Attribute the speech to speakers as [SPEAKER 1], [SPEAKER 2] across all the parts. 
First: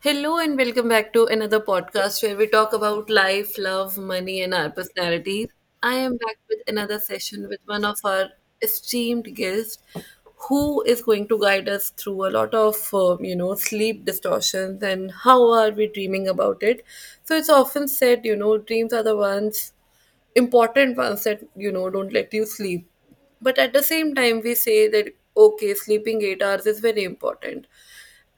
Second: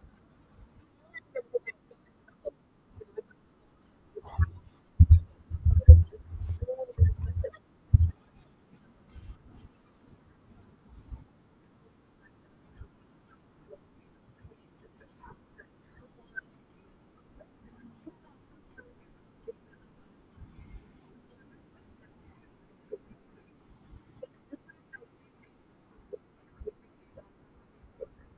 [SPEAKER 1] Hello and welcome back to another podcast where we talk about life, love, money, and our personalities. I am back with another session with one of our esteemed guests who is going to guide us through a lot of sleep distortions and how are we dreaming about it. So it's often said dreams are the ones important ones that don't let you sleep, but at the same time we say that okay sleeping 8 hours is very important.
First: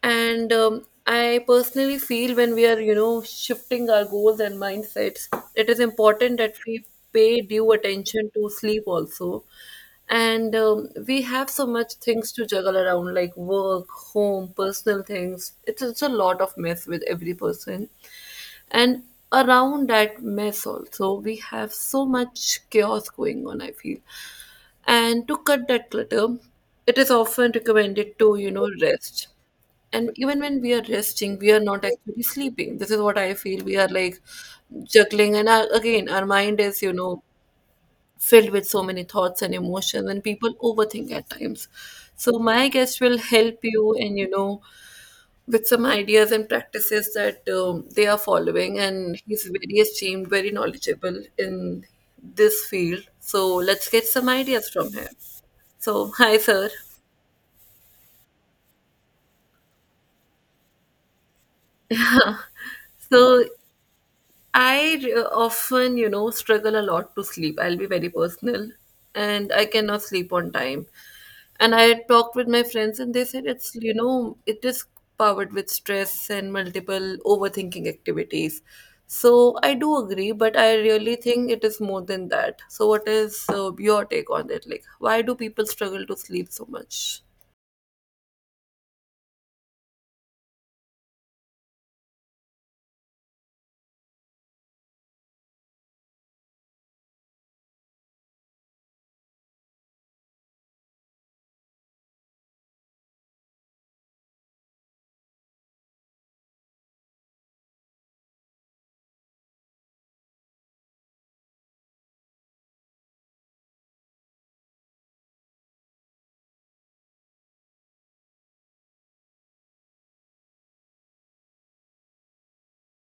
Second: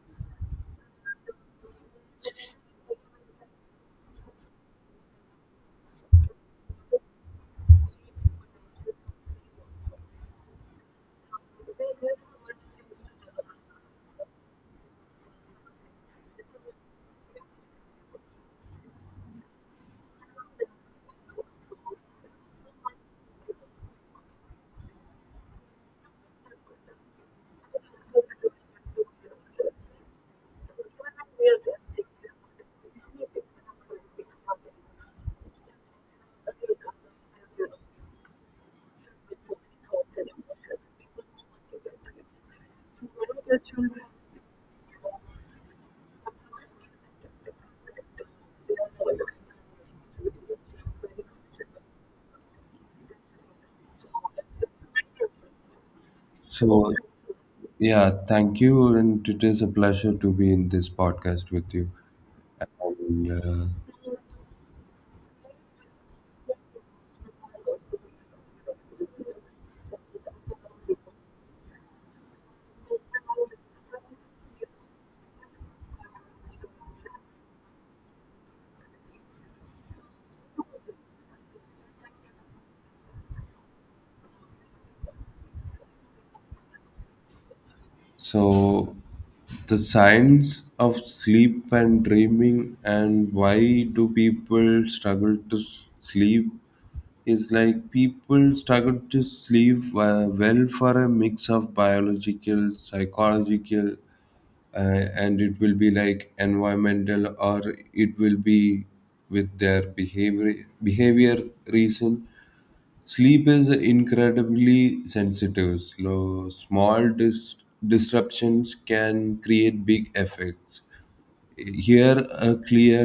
[SPEAKER 1] And I personally feel when we are shifting our goals and mindsets, it is important that we pay due attention to sleep also. And we have so much things to juggle around like work, home, personal things. It's a lot of mess with every person, and around that mess also we have so much chaos going on, I feel. And to cut that clutter, it is often recommended to rest, and even when we are resting we are not actually sleeping. This is what I feel. We are like juggling, and again, our mind is filled with so many thoughts and emotions, and people overthink at times. So my guest will help you, and with some ideas and practices that they are following. And he's very esteemed, very knowledgeable in this field. So let's get some ideas from him. So hi sir.
[SPEAKER 2] So, yeah, thank you. And it is a pleasure to be in this podcast with you. And,
[SPEAKER 1] So
[SPEAKER 2] uh,
[SPEAKER 1] I often, struggle a lot to sleep. I'll be very personal, and I cannot sleep on time. And I talked with my friends, and they said it is powered with stress and multiple overthinking activities. So I do agree, but I really think it is more than that. So, what is your take on it? Like, why do people struggle to sleep so much?
[SPEAKER 2] so, the science of sleep and dreaming, and why do people struggle to sleep? Is like people struggle to sleep well for a mix of biological, psychological, and it will be like environmental, or it will be with their behavior reason. Sleep is incredibly sensitive, so small disruptions can create big effects. Here a clear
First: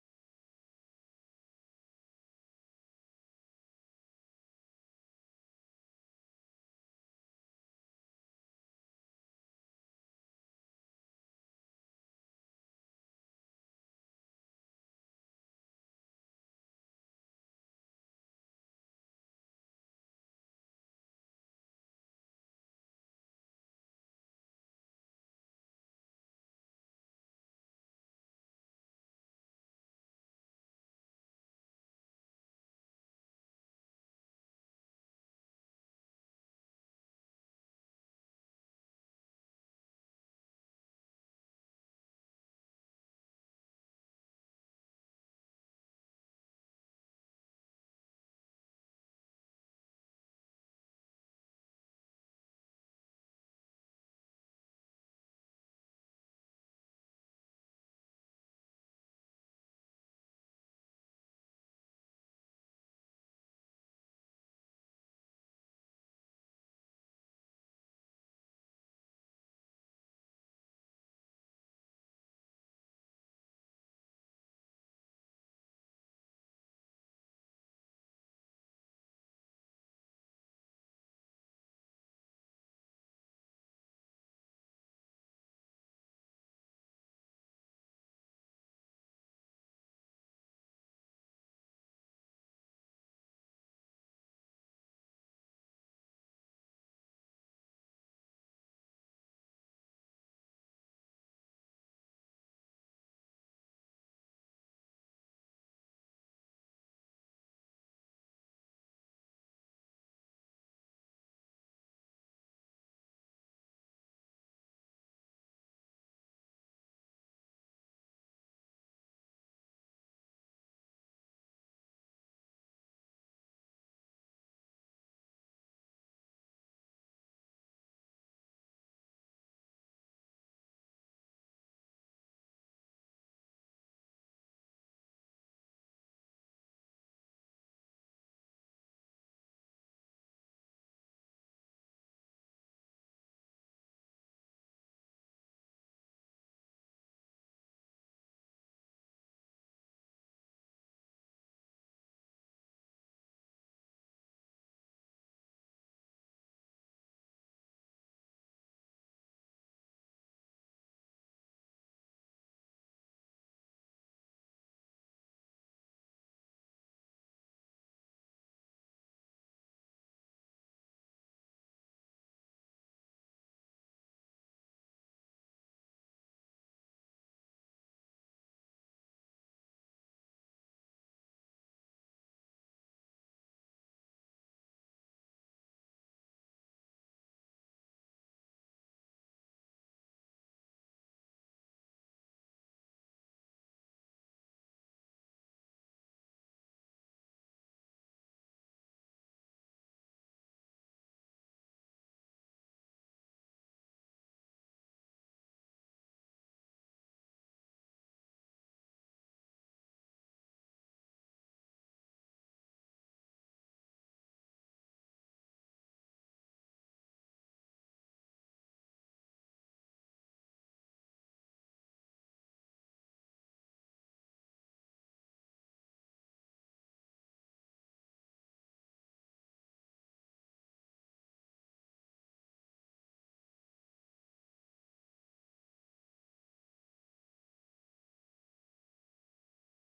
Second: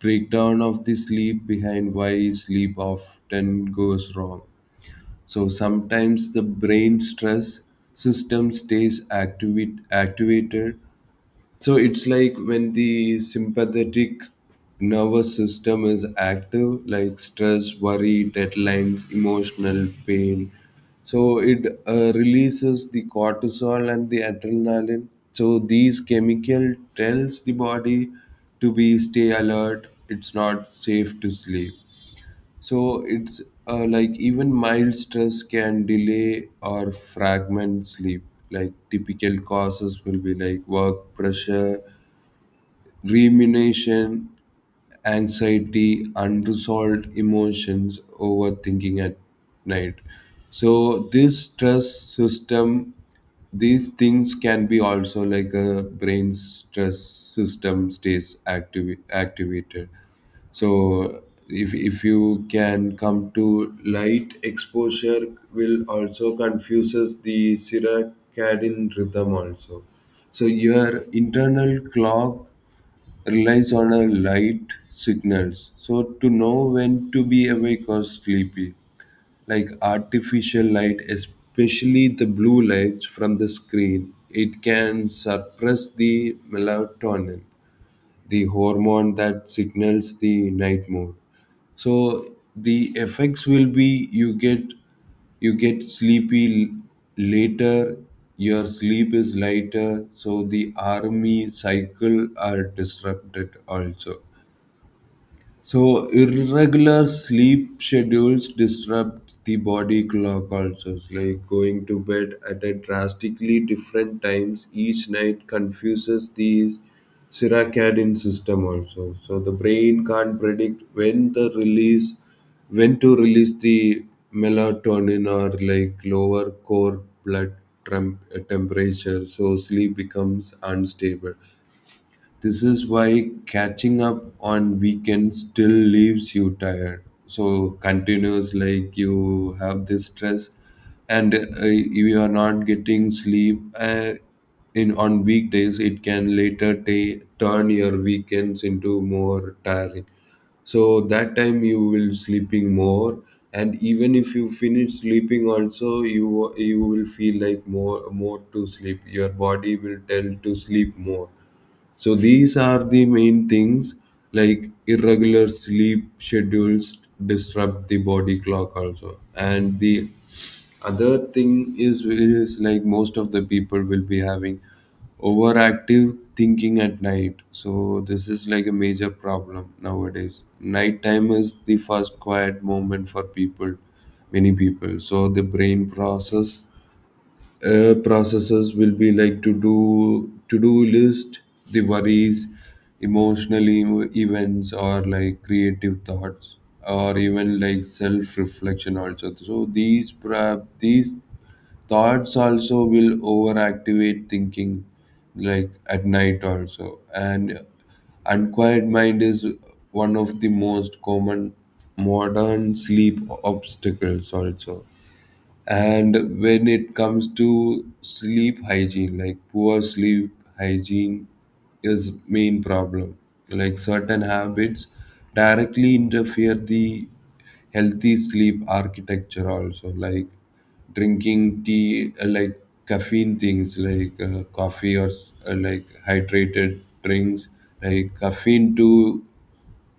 [SPEAKER 2] breakdown of the sleep behind why sleep often goes wrong. So sometimes the brain stress system stays activated. So it's like when the sympathetic nervous system is active, like stress, worry, deadlines, emotional pain. So it releases the cortisol and the adrenaline. So these chemical tells the body to be stay alert. It's not safe to sleep. So it's like even mild stress can delay or fragment sleep. Like typical causes will be like work pressure, rumination, anxiety, unresolved emotions, overthinking at night. So this stress system, these things can be also like a brain stress system stays active activated. So if you can come to light exposure will also confuses the circadian rhythm also. So your internal clock relies on a light signals. So to know when to be awake or sleepy, like artificial light, especially the blue lights from the screen, it can suppress the melatonin, the hormone that signals the night mode. So the effects will be you get sleepy later. Your sleep is lighter, so the army cycle are disrupted also. So irregular sleep schedules disrupt the body clock also. It's like going to bed at a drastically different times each night confuses the circadian system also. So the brain can't predict when the release when to release the melatonin, or like lower core blood temp- temperature, so sleep becomes unstable. This is why catching up on weekends still leaves you tired. So continues, like you have this stress and you are not getting sleep in on weekdays. It can later turn your weekends into more tiring. So that time you will sleeping more, and even if you finish sleeping, also you will feel like more to sleep. Your body will tell to sleep more. So these are the main things, like irregular sleep schedules disrupt the body clock also. And the other thing is like most of the people will be having overactive thinking at night. So this is like a major problem nowadays. Nighttime is the first quiet moment for people, many people. So the brain processes will be like to do list, the worries, emotional events, or like creative thoughts, or even like self reflection also. So these thoughts also will overactivate thinking like at night also. And unquiet mind is one of the most common modern sleep obstacles also. And when it comes to sleep hygiene, like poor sleep hygiene is main problem. Like certain habits directly interfere the healthy sleep architecture also, like drinking tea, like caffeine things like coffee, or like hydrated drinks. Like caffeine too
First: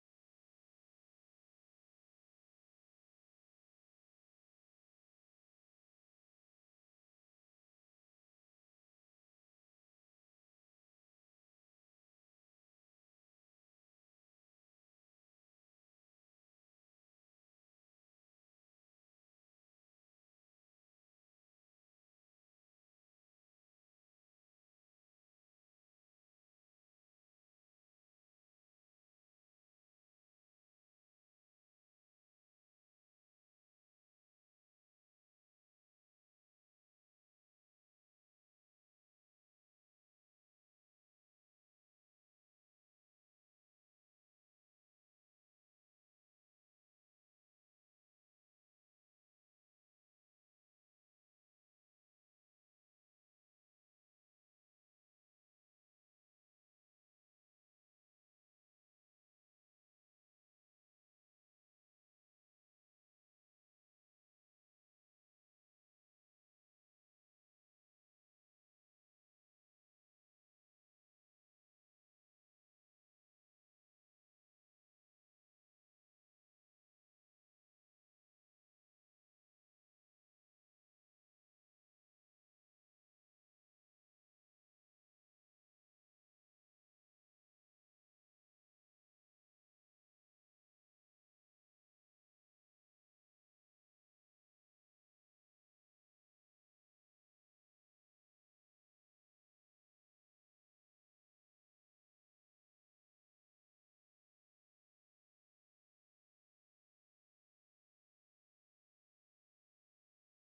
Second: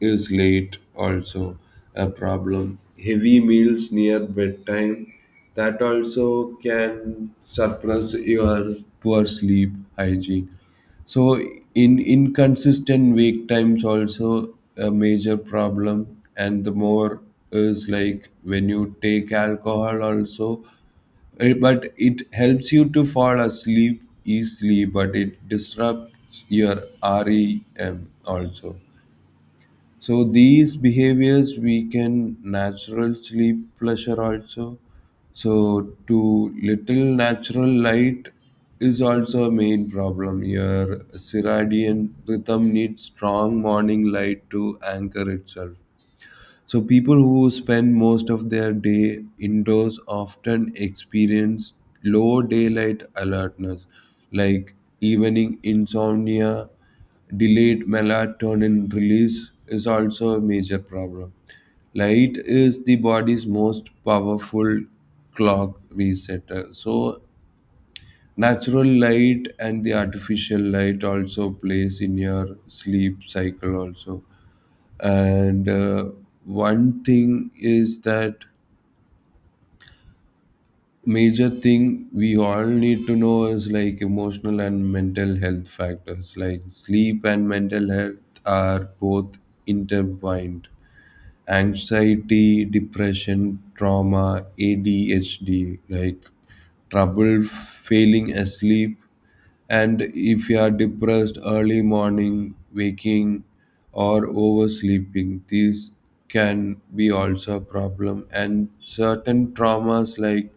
[SPEAKER 2] is late also a problem. Heavy meals near bedtime, that also can suppress your poor sleep hygiene. So in inconsistent wake times also a major problem. And the more is like when you take alcohol also, eh, but it helps you to fall asleep easily, but it disrupts your REM also. So these behaviors weaken natural sleep pleasure also. So too little natural light is also a main problem. Your circadian rhythm needs strong morning light to anchor itself. So people who spend most of their day indoors often experience low daylight alertness, like evening insomnia, delayed melatonin release is also a major problem. Light is the body's most powerful clock resetter. So natural light and the artificial light also plays in your sleep cycle also. And one thing is that major thing we all need to know is like emotional and mental health factors, like sleep and mental health are both intertwined. Anxiety, depression, trauma, adhd, like trouble failing asleep. And if you are depressed, early morning waking or oversleeping, these can be also a problem. And certain traumas like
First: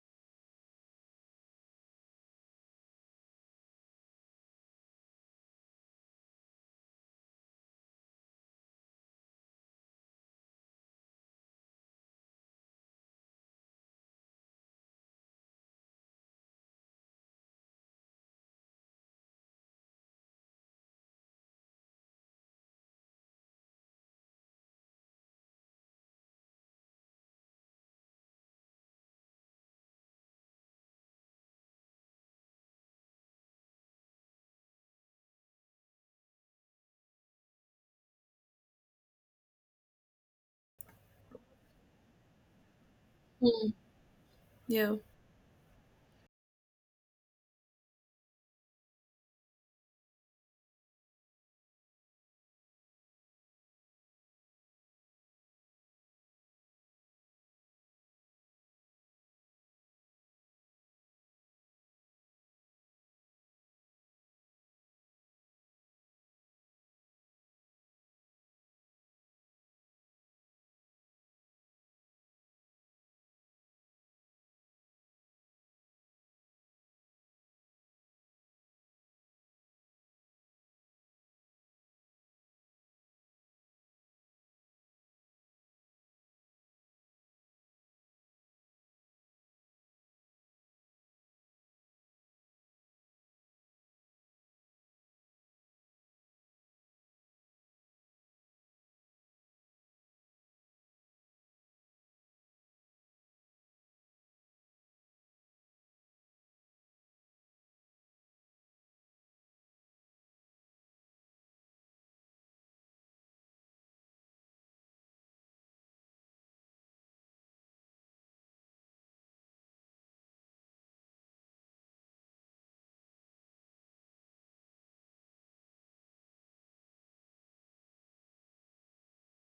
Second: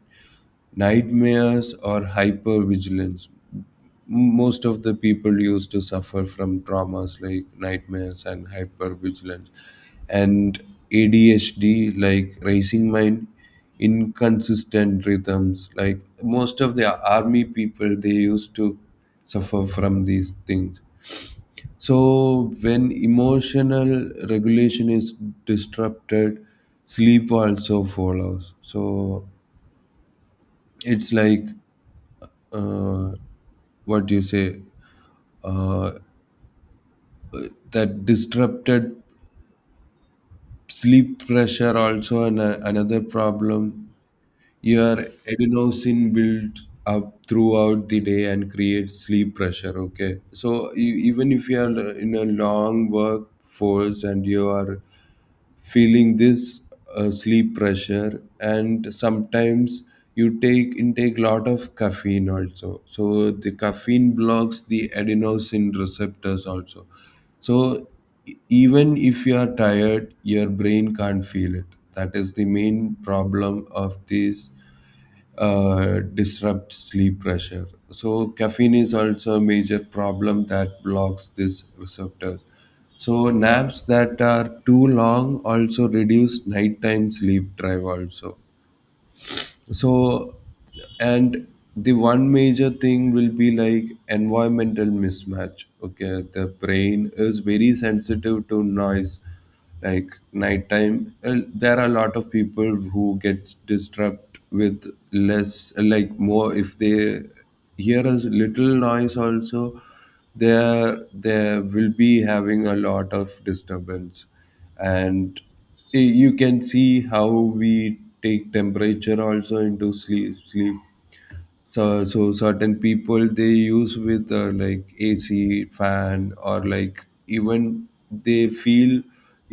[SPEAKER 2] nightmares or hypervigilance. M- Most of the people used to suffer from traumas like nightmares and hypervigilance. And ADHD, like racing mind, inconsistent rhythms. Like most of the army people, they used to suffer from these things. So when emotional regulation is disrupted, sleep also follows. So it's like uh, what do you say uh, that disrupted sleep pressure also another
[SPEAKER 1] Hmm.
[SPEAKER 2] problem.
[SPEAKER 1] Yeah.
[SPEAKER 2] Your adenosine builds up throughout the day and creates sleep pressure. Okay, so even if you are in a long workforce and you are feeling this sleep pressure, and sometimes you take intake lot of caffeine also. So the caffeine blocks the adenosine receptors also. So even if you are tired, your brain can't feel it. That is the main problem of this disrupt sleep pressure. So caffeine is also a major problem that blocks this receptor. So naps that are too long also reduce nighttime sleep drive also. So and the one major thing will be like environmental mismatch. Okay, the brain is very sensitive to noise, like nighttime. There are a lot of people who gets disrupt with less like more if they hear a little noise also. There will be having a lot of disturbance. And you can see how we take temperature also into sleep. So certain people, they use with like AC fan, or like even they feel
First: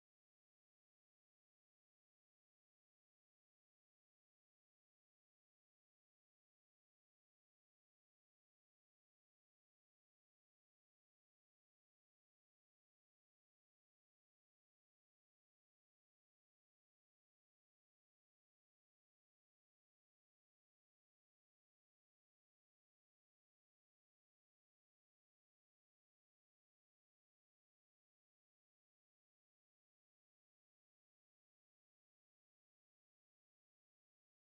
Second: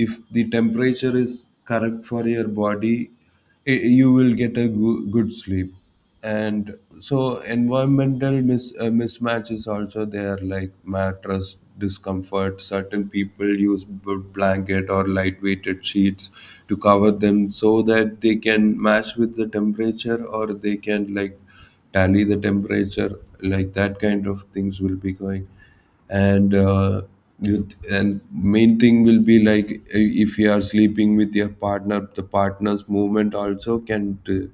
[SPEAKER 2] if the temperature is correct for your body, you will get a good sleep. And so environmental mismatches also there, like mattress discomfort. Certain people use blanket or light weighted sheets to cover them so that they can match with the temperature, or they can like tally the temperature, like that kind of things will be going. And with- and main thing will be like if you are sleeping with your partner, the partner's movement also can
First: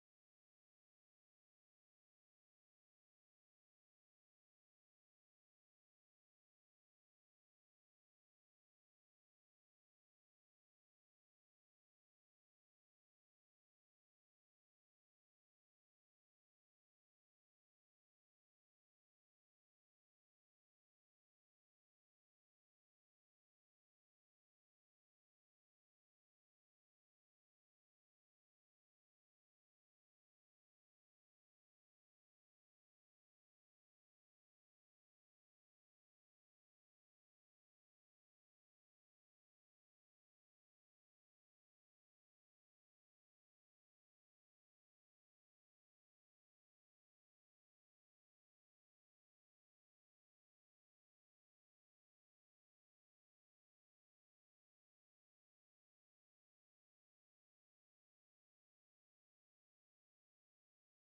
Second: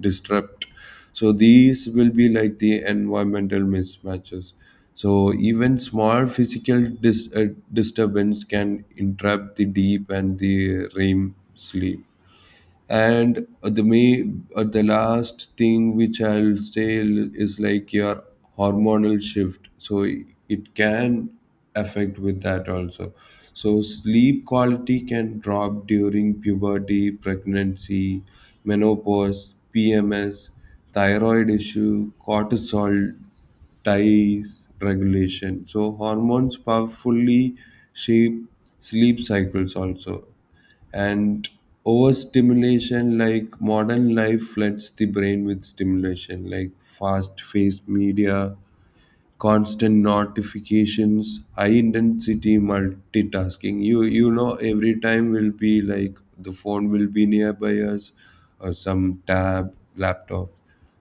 [SPEAKER 2] disrupt. So these will be like the environmental mismatches. So even small physical disturbance can interrupt the deep and the REM sleep. And the last thing which I'll say is like your hormonal shift. So it can affect with that also. So sleep quality can drop during puberty, pregnancy, menopause, PMS, thyroid issue, cortisol dice regulation. So hormones powerfully shape sleep cycles also. And overstimulation, like modern life floods the brain with stimulation, like fast-paced media, constant notifications, high intensity multitasking. You know every time will be like the phone will be nearby us, or some tab, laptop.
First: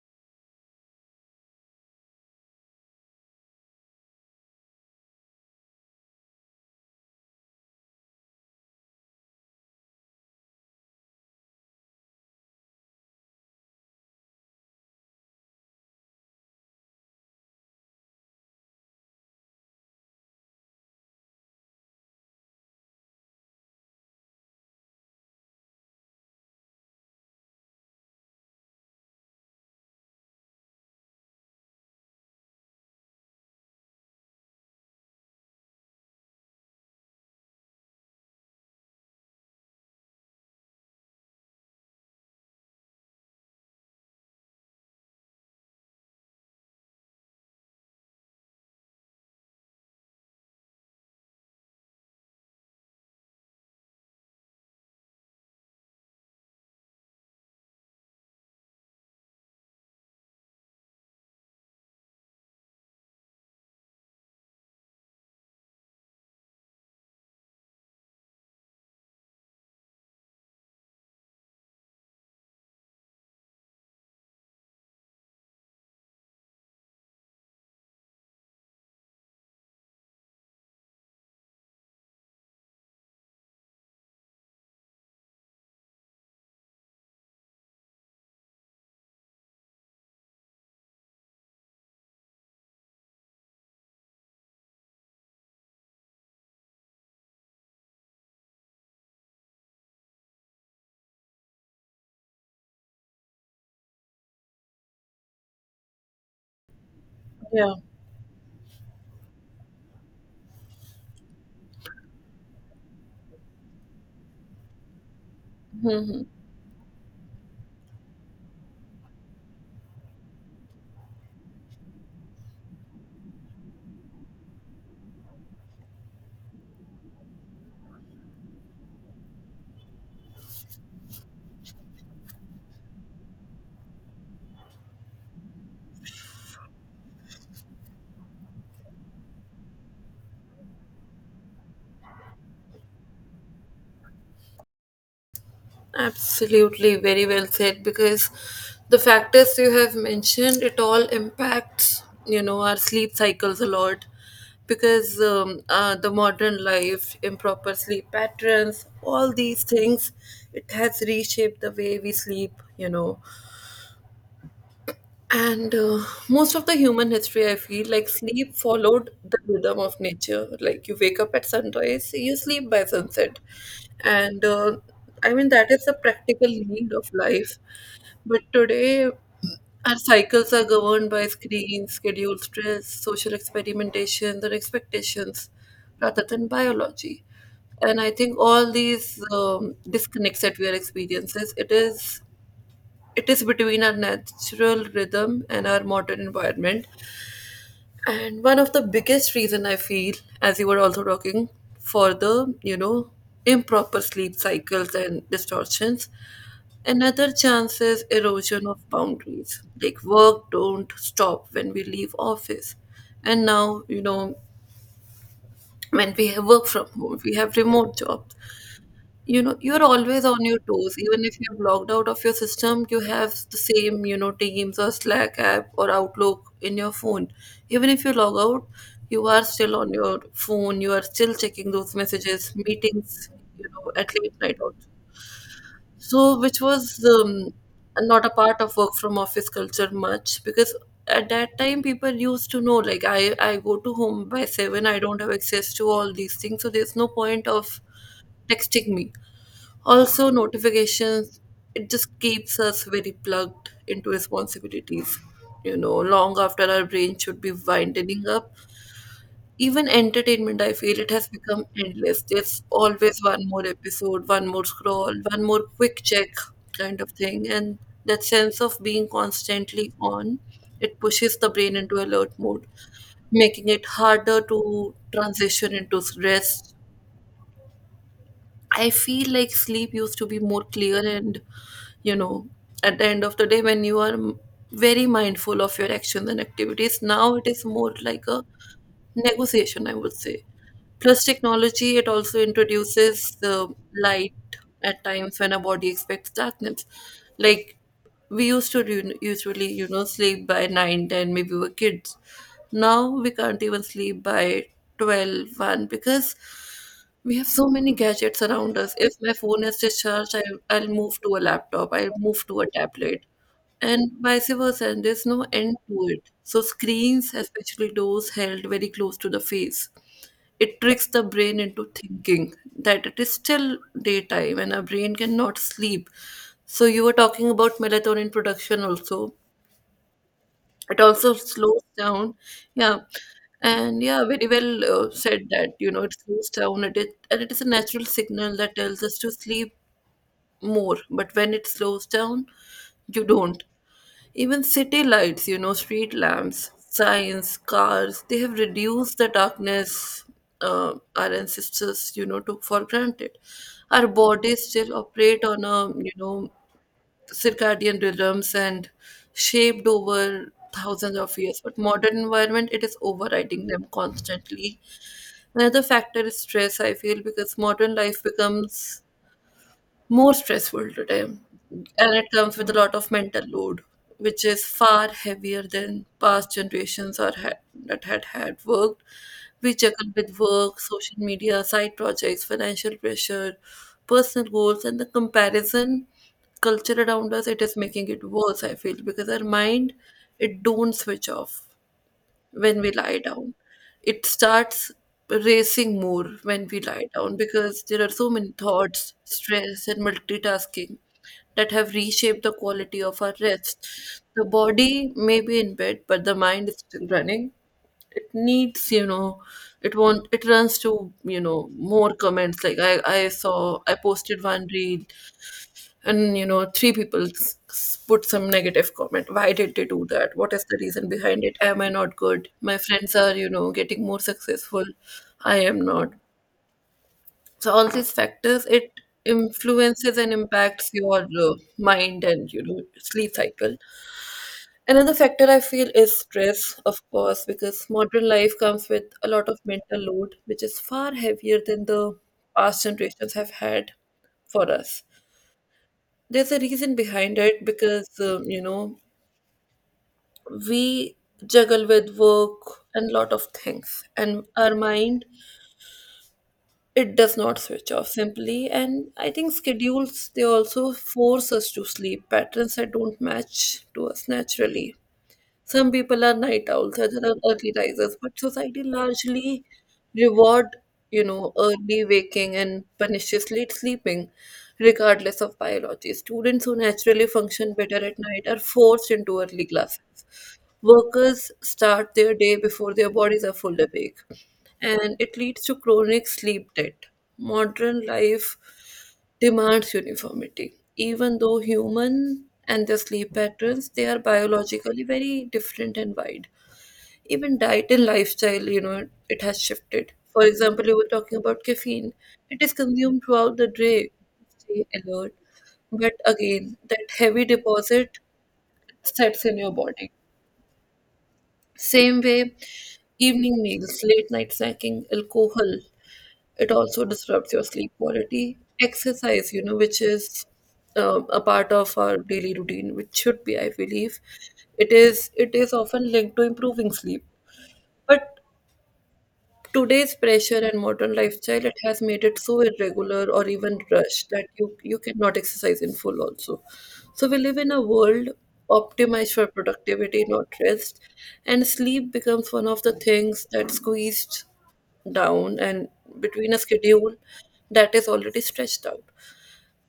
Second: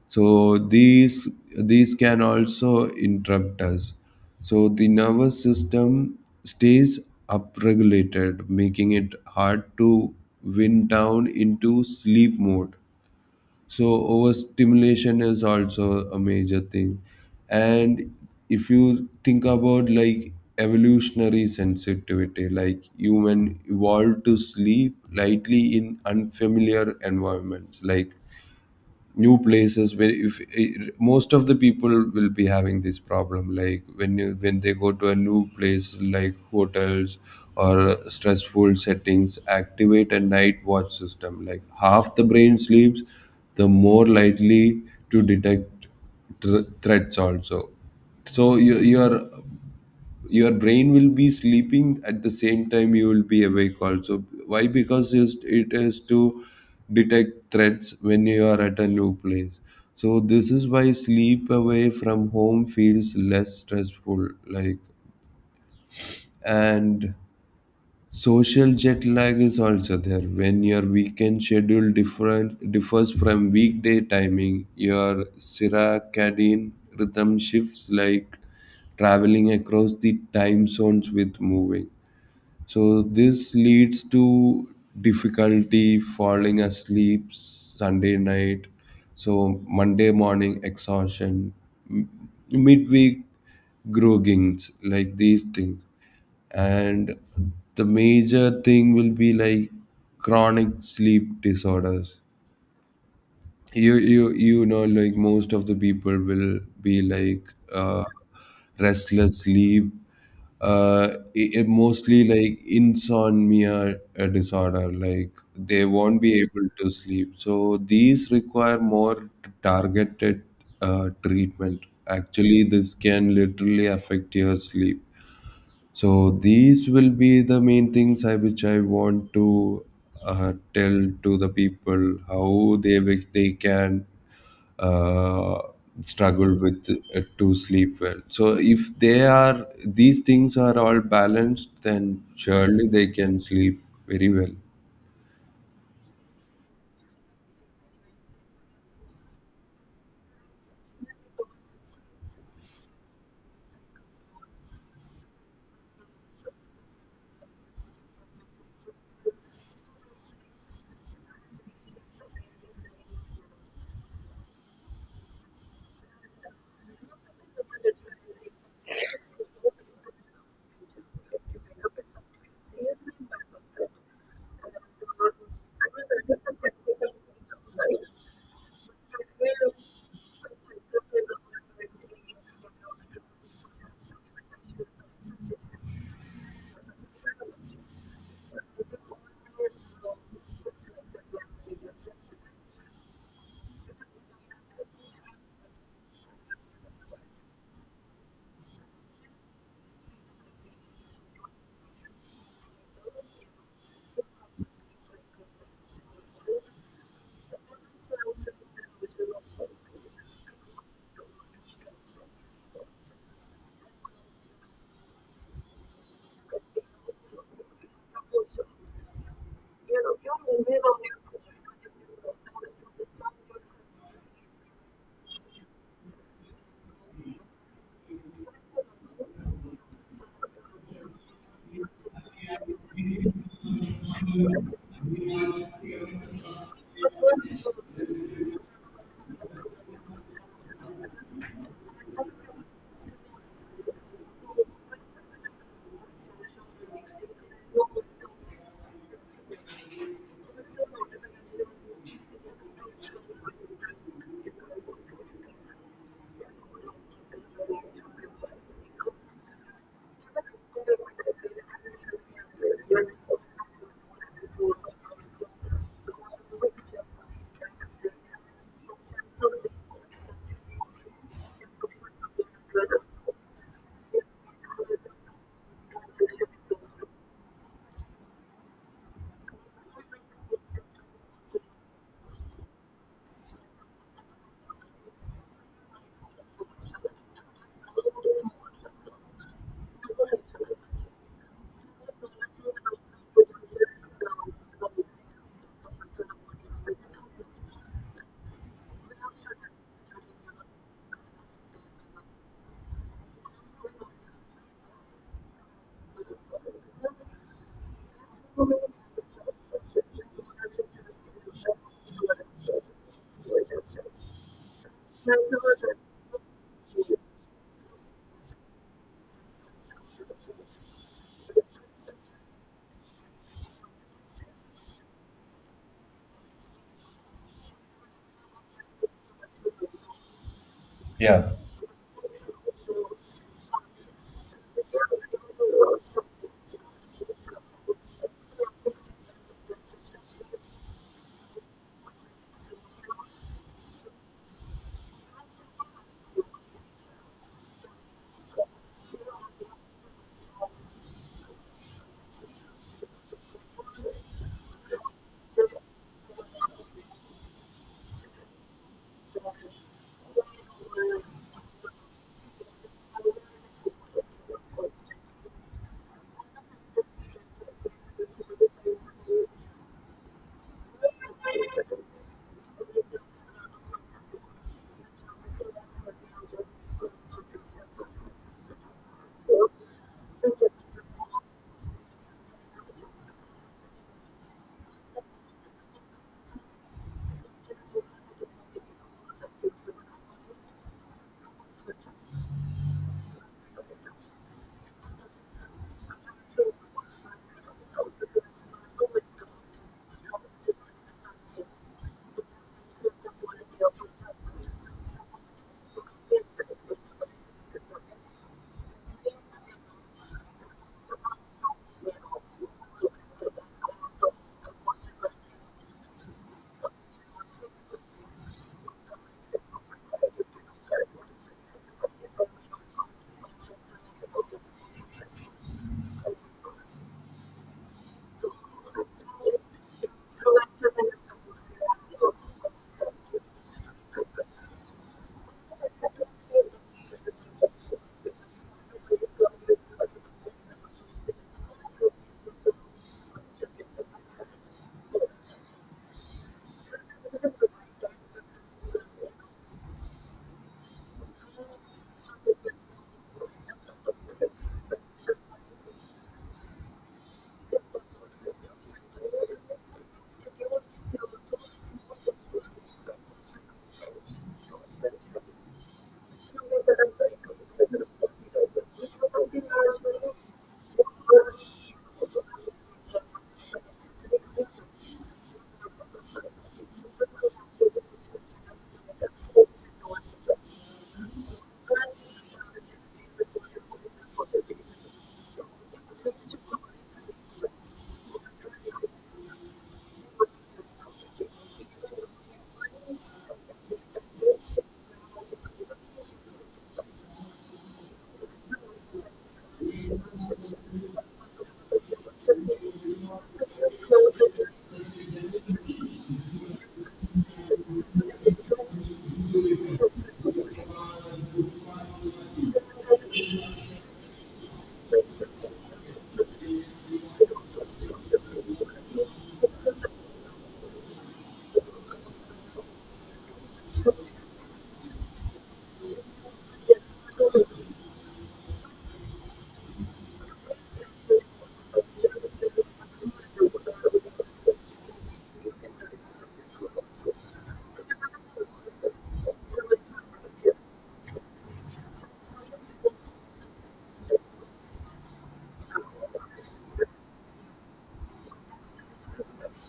[SPEAKER 2] So these can also interrupt us. So the nervous system stays upregulated, making it hard to wind down into sleep mode. So overstimulation is also a major thing. And if you think about like evolutionary sensitivity, like human evolved to sleep lightly in unfamiliar environments, like new places where if eh, most of the people will be having this problem, like when they go to a new place, like hotels or stressful settings, activate a night watch system, like half the brain sleeps, the more likely to detect threats also. So you are your brain will be sleeping at the same time you will be awake also. Why? Because it has to detect threats when you are at a new place. So this is why sleep away from home feels less stressful, like. And social jet lag is also there. When your weekend schedule different differs from weekday timing, your circadian rhythm shifts, like traveling across the time zones with moving. So this leads to difficulty falling asleep Sunday night. So Monday morning exhaustion, midweek groggings, like these things. And the major thing will be like chronic sleep disorders. You know, like most of the people will be like
[SPEAKER 1] Yeah.
[SPEAKER 2] uh, restless sleep, uh, mostly like insomnia disorder, like they won't
[SPEAKER 1] Hmm.
[SPEAKER 2] be able to sleep. So these require more targeted treatment. Actually, this can literally affect your sleep. So these will be the main things which I want to tell to the people how they they can uh, struggle with to sleep well. So if they are these things are all balanced, then surely they can sleep very well.
[SPEAKER 1] Absolutely, very well said. Because the factors you have mentioned, it all impacts, our sleep cycles a lot. Because the modern life, improper sleep patterns, all these things, it has reshaped the way we sleep, you know, and most of the human history, I feel like sleep followed the rhythm of nature. Like you wake up at sunrise, you sleep by sunset. And I mean, that is the practical need of life. But today, our cycles are governed by screens, schedule stress, social experimentations, and expectations rather than biology. And I think all these disconnects that we are experiencing, it is between our natural rhythm and our modern environment. And one of the biggest reason I feel, as you were also talking, for the improper sleep cycles and distortions, another chance is erosion of boundaries. Like work don't stop when we leave office, and now, when we have work from home, we have remote jobs. You're always on your toes. Even if you're logged out of your system, you have the same, teams or Slack app or Outlook in your phone. Even if you log out, you are still on your phone, you are still checking those messages, meetings, at late night also. So, which was not a part of work from office culture much, because at that time people used to know, like, I go to home by 7, I don't have access to all these things, so there's no point of texting me. Also, notifications, it just keeps us very plugged into responsibilities, long after our brain should be winding up. Even entertainment, I feel it has become endless. There's always one more episode, one more scroll, one more quick check kind of thing. And that sense of being constantly on, it pushes the brain into alert mode, making it harder to transition into rest. I feel like sleep used to be more clear, and, you know, at the end of the day when you are very mindful of your actions and activities, now it is more like a negotiation, I would say. Plus, technology, it also introduces the light at times when our body expects darkness. Like we used to do, usually, sleep by 9-10, maybe we were kids. Now we can't even sleep by 12-1 because we have so many gadgets around us. If my phone is discharged, I'll move to a laptop, I'll move to a tablet. And vice versa, and there's no end to it. So, screens, especially those held very close to the face, it tricks the brain into thinking that it is still daytime and our brain cannot sleep. So, you were talking about melatonin production also. It also
[SPEAKER 2] Yeah.
[SPEAKER 1] slows down. Yeah. And yeah, very well said that, it slows down. And it is a natural signal that tells us to sleep more. But when it slows down, you don't. Even city lights, street lamps, signs, cars, they have reduced the darkness our ancestors, took for granted. Our bodies still operate on circadian rhythms and shaped over thousands of years. But modern environment, it is overriding them constantly. Another factor is stress, I feel, because modern life becomes more stressful today, and it comes with a lot of mental load which is far heavier than past generations that had worked. We juggle with work, social media, side projects, financial pressure, personal goals, and the comparison culture around us. It is making it worse, I feel, because our mind, it don't switch off when we lie down. It starts racing more when we lie down, because there are so many thoughts, stress, and multitasking that have reshaped the quality of our rest. The body may be in bed, but the mind is still running. It needs, it won't, it runs to, more comments. Like I posted one reel, and three people put some negative comment. Why did they do that? What is the reason behind it? Am I not good? My friends are, getting more successful, I am not. So all these factors, it influences and impacts your mind and sleep cycle. Another factor I feel is stress, of course, because modern life comes with a lot of mental load, which is far heavier than the past generations have had for us. There's a reason behind it because, we juggle with work and lot of things, and our mind, it does not switch off simply. And I think schedules, they also force us to sleep patterns that don't match to us naturally. Some people are night owls, others are early risers, but society largely reward, early waking and punishes late sleeping, regardless of biology. Students who naturally function better at night are forced into early classes. Workers start their day before their bodies are fully awake, and it leads to chronic sleep debt. Modern life demands uniformity, even though human and their sleep patterns, they are biologically very different and wide. Even diet and lifestyle, it has shifted. For example, you were talking about caffeine. It is consumed throughout the day to stay alert. But again, that heavy deposit sets in your body. Same way, evening meals, late night snacking, alcohol, it also disrupts your sleep quality. Exercise, which is a part of our daily routine, which should be, I believe, it is often linked to improving sleep. But today's pressure and modern lifestyle, it has made it so irregular or even rushed that you cannot exercise in full also. So we live in a world optimized for productivity, not rest, and sleep becomes one of the things that squeezed down and between a schedule that is already stretched out.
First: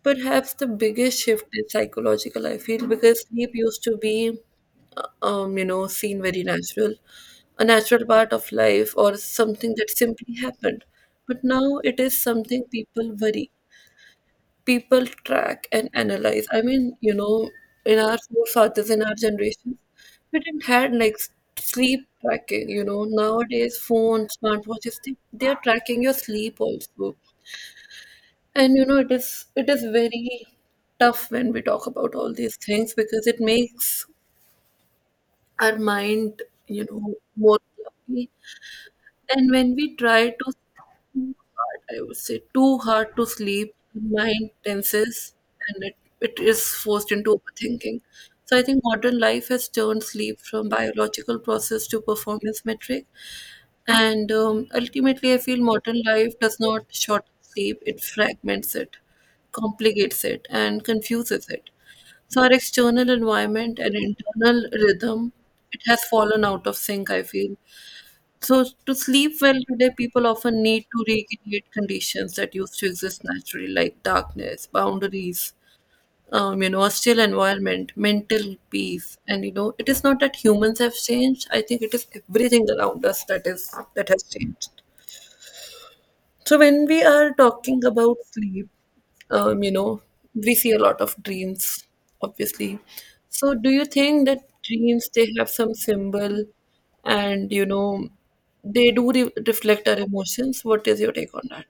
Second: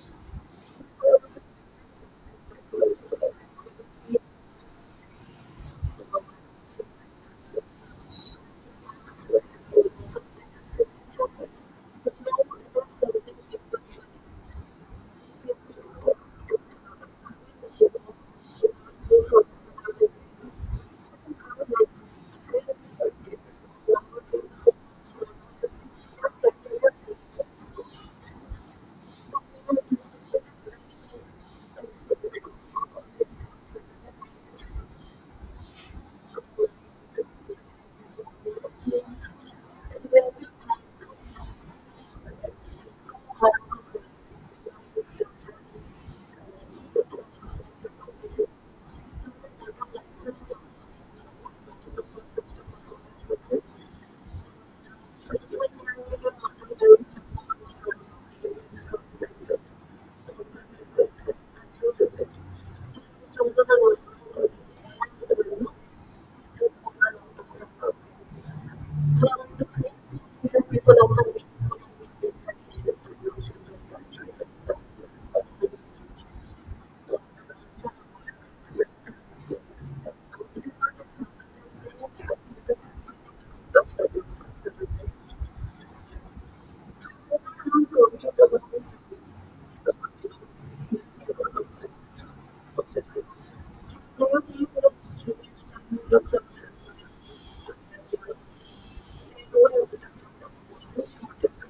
[SPEAKER 1] Perhaps the biggest shift is psychological, I feel, because sleep used to be, seen very natural, a natural part of life, or something that simply happened. But now it is something people worry, people track and analyze. I mean, in our forefathers, in our generations, we didn't had like sleep tracking. Nowadays, phones, smartwatches, they are tracking your sleep also. And it is very tough when we talk about all these things, because it makes our mind, more cloudy. And when we try to too hard, I would say too hard to sleep, mind tenses, and it is forced into overthinking. So I think modern life has turned sleep from biological process to performance metric. And ultimately, I feel modern life does not short sleep, it fragments it, complicates it, and confuses it. So, our external environment and internal rhythm, it has fallen out of sync, I feel. So, to sleep well today, people often need to recreate conditions that used to exist naturally, like darkness, boundaries, a still environment, mental peace. And it is not that humans have changed. I think it is everything around us that is that has changed. So when we are talking about sleep, um, you know, we see a lot of dreams, obviously. So do you think that dreams, they have some symbol, and they do reflect our emotions? What is your take on that?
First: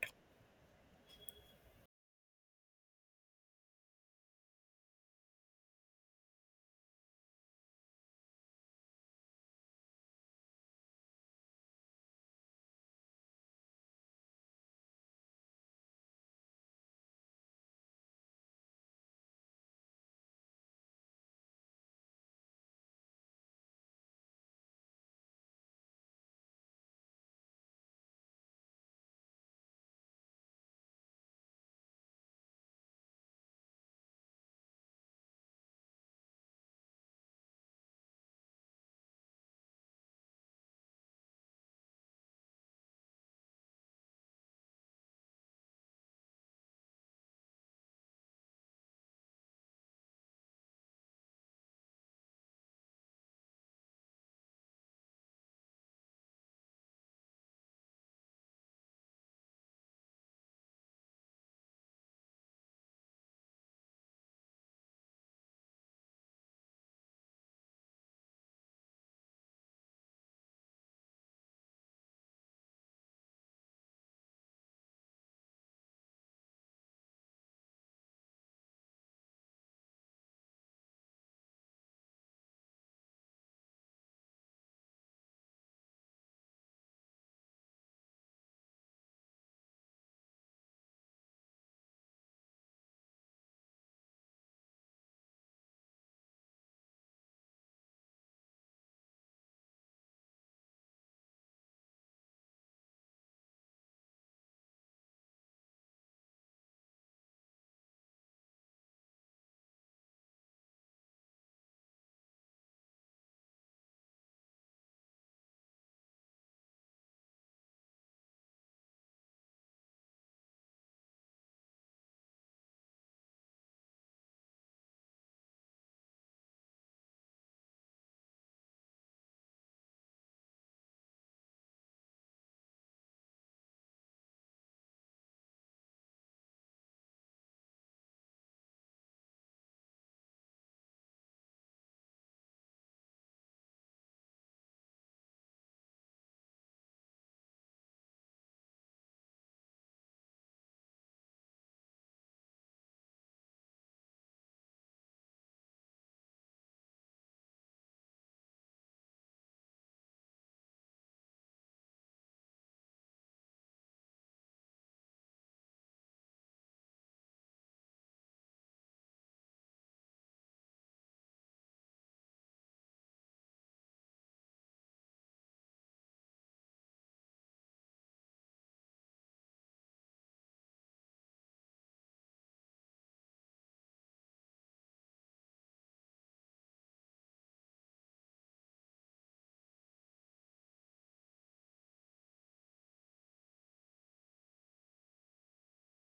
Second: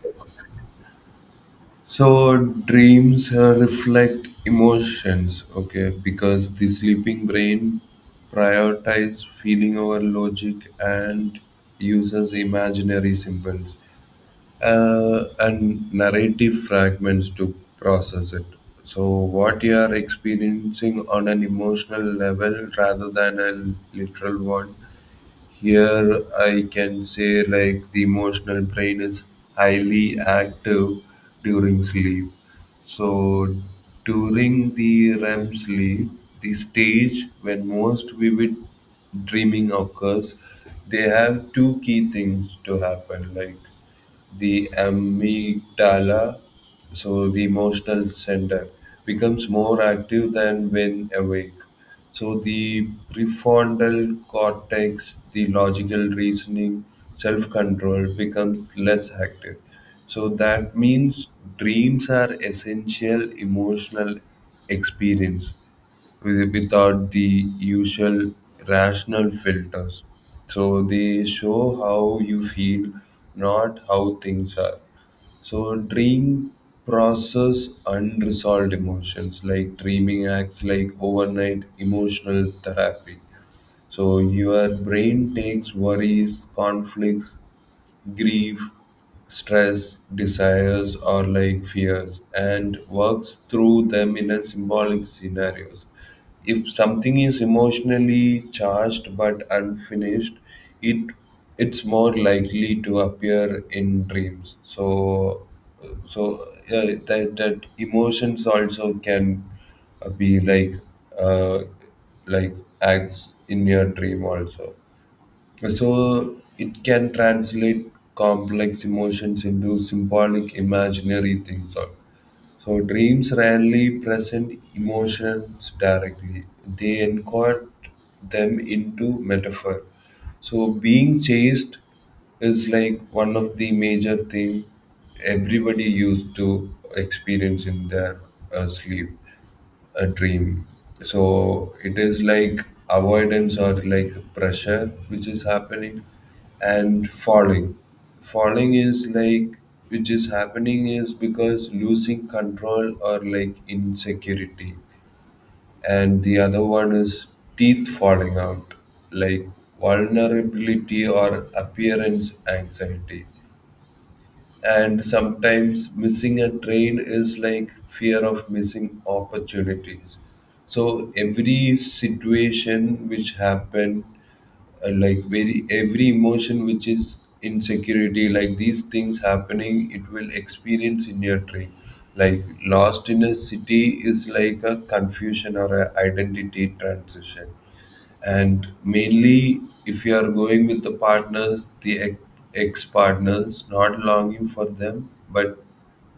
[SPEAKER 2] So dreams reflect emotions, okay, because the sleeping brain prioritizes feeling over logic and uses imaginary symbols and narrative fragments to process it. So what you are experiencing on an emotional level rather than a literal one. Here, I can say like the emotional brain is highly active during sleep. So, during the REM sleep, the stage when most vivid dreaming occurs, they have two key things to happen like the amygdala, so the emotional center, becomes more active than when awake. So the prefrontal cortex, the logical reasoning, self-control becomes less active. So that means dreams are essential emotional experience without the usual rational filters. So they show how you feel, not how things are. So dream process unresolved emotions like dreaming acts like overnight emotional therapy. So your brain takes worries, conflicts, grief, stress, desires, or like fears, and works through them in a symbolic scenarios. If something is emotionally charged but unfinished, it it's more likely to appear in dreams. So that emotions also can be uh, like acts in your dream also. So it can translate complex emotions into symbolic imaginary things. So dreams rarely present emotions directly. They encode them into metaphor. So being chased is like one of the major thing everybody used to experience in their sleep a dream. So it is like avoidance or like pressure which is happening and falling. Falling is like which is happening is because losing control or like insecurity. And the other one is teeth falling out, like vulnerability or appearance anxiety, and sometimes missing a train is like fear of missing opportunities. So every situation which happened, like very every emotion which is insecurity, like these things happening, it will experience in your train, like lost in a city is like a confusion or a identity transition. And mainly, if you are going with the partners, the ex partners, not longing for them, but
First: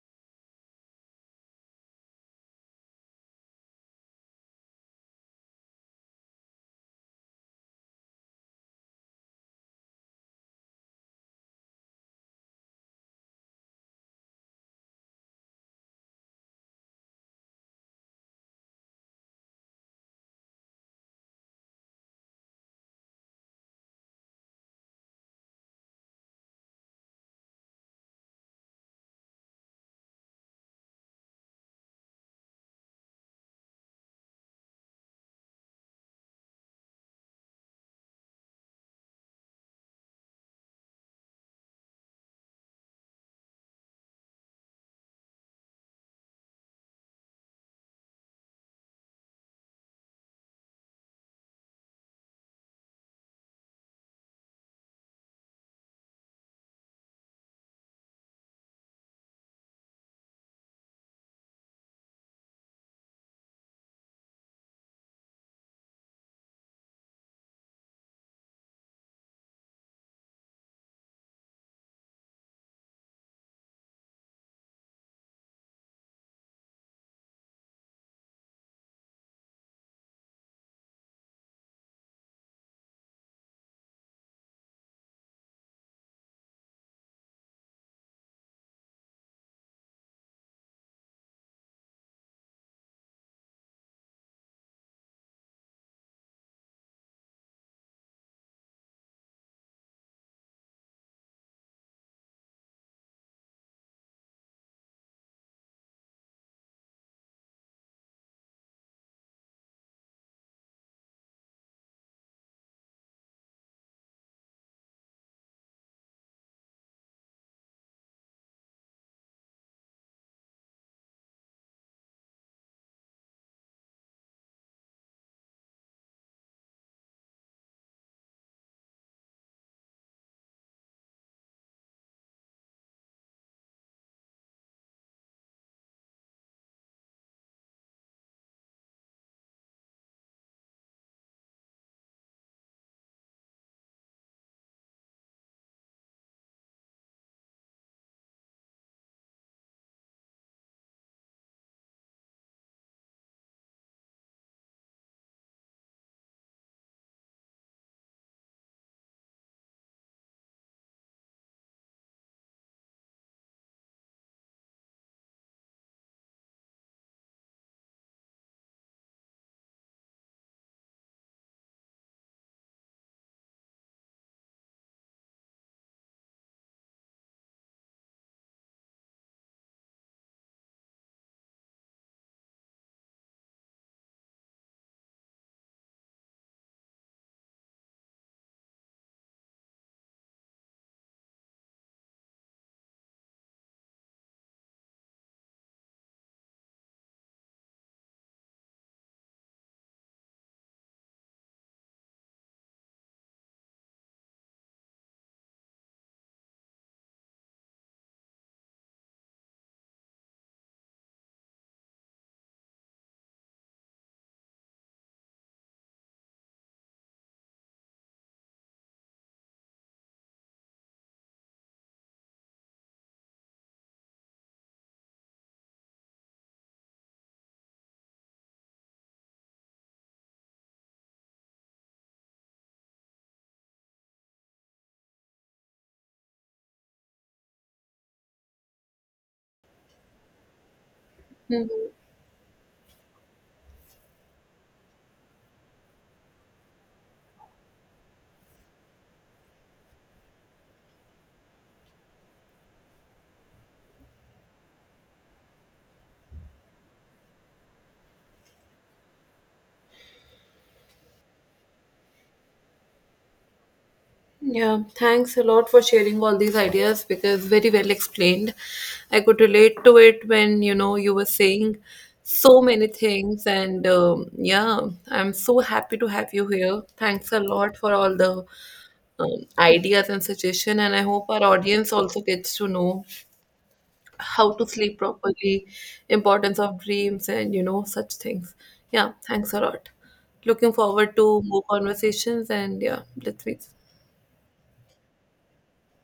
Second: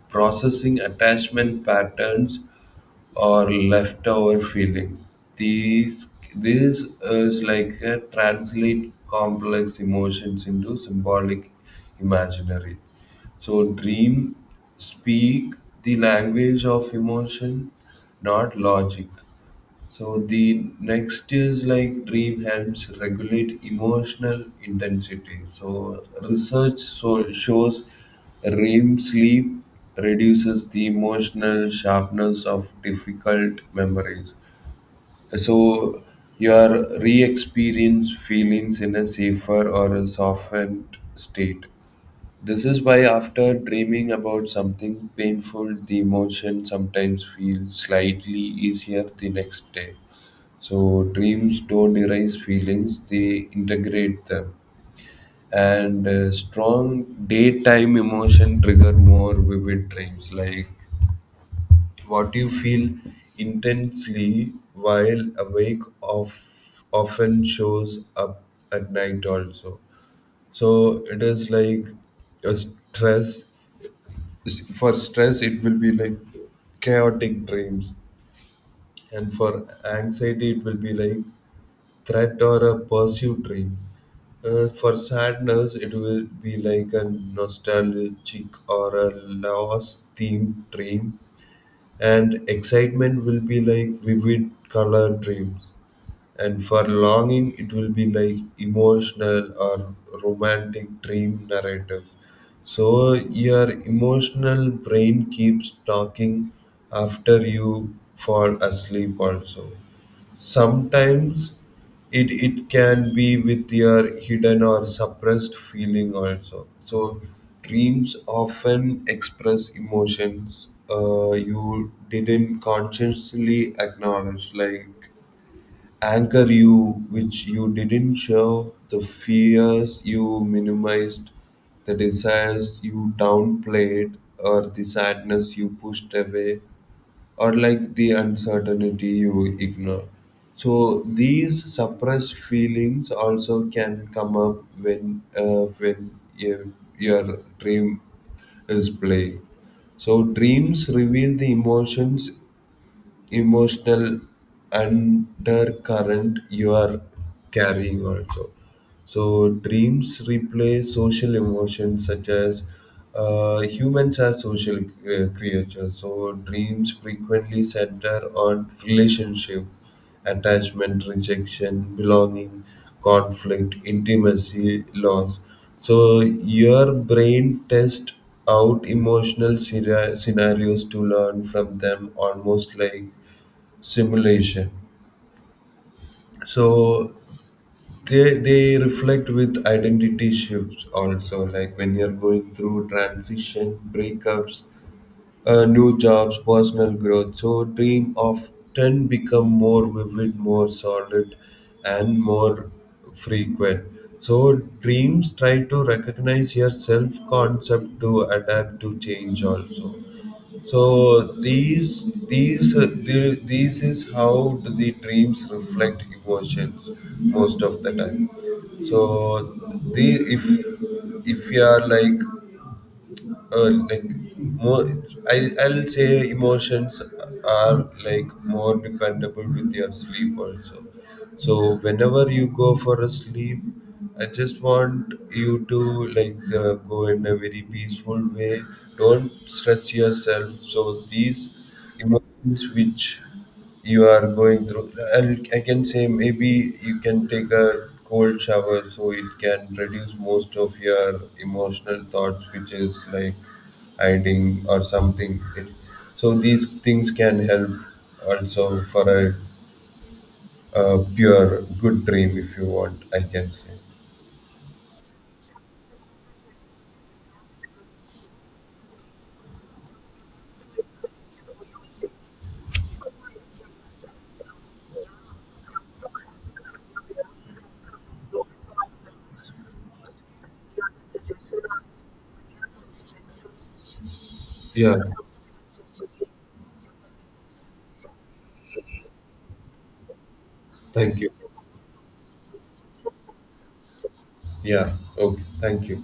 [SPEAKER 2] processing attachment patterns or leftover feeling. These, this is like a translate complex emotions into symbolic imaginary. So, dream speak the language of emotion, not logic. So the next is like dream helps regulate emotional intensity. So research so shows REM sleep reduces the emotional sharpness of difficult memories. So your re-experience feelings in a safer or a softened state. This is why after dreaming about something painful, the emotion sometimes feels slightly easier the next day. So dreams don't erase feelings, they integrate them. And strong daytime emotion trigger more vivid dreams. Like what you feel intensely while awake of often shows up at night also. So it is like a stress. For stress, it will be like chaotic dreams, and for anxiety, it will be like threat or a pursuit dream. For sadness, it will be like a nostalgic or a lost theme dream, and excitement will be like vivid color dreams. And for longing, it will be like emotional or romantic dream narrative. So your emotional brain keeps talking after you fall asleep, also. Sometimes it can be with your hidden or suppressed feeling also. So dreams often express emotions you didn't consciously acknowledge, like anger you which you didn't show, the fears you minimized, the desires you downplayed, or the sadness you pushed away, or like the uncertainty you ignore. So these suppressed feelings also can come up when your your dream is playing. So dreams reveal the emotions emotional undercurrent you are carrying also. So dreams replace social emotions, such as, humans are social creatures, so dreams frequently center on relationship, attachment, rejection, belonging, conflict, intimacy, loss. So your brain tests out emotional scenarios to learn from them, almost like simulation. So they reflect with identity shifts also, like when you're going through transition, breakups, new jobs, personal growth. So dream often become more vivid, more solid, and more frequent. So dreams try to recognize your self concept to adapt to change also. So these is how do the dreams reflect emotions most of the time. So the, if if you are like uh, like more, I'll say emotions are like more dependable with your sleep also. So whenever you go for a sleep, I just want you to like go in a very peaceful way. Don't stress yourself. So these emotions which you are going through, I can say maybe you can take a cold shower, so it can reduce most of your emotional thoughts which is like hiding or something it, so these things can help also for a pure good dream if you want I can say.
[SPEAKER 1] Yeah, thanks a lot for sharing all these ideas, because very well explained. I could relate to it when you were saying so many things, and yeah, I'm so happy to have you here. Thanks a lot for all the ideas and suggestion, and I hope our audience also gets to know how to
[SPEAKER 2] Yeah.
[SPEAKER 1] sleep properly, importance of dreams, and such things. Yeah, thanks a lot. Looking forward
[SPEAKER 2] Thank you.
[SPEAKER 1] to more conversations, and yeah, let's meet.
[SPEAKER 2] Yeah. Okay, thank you.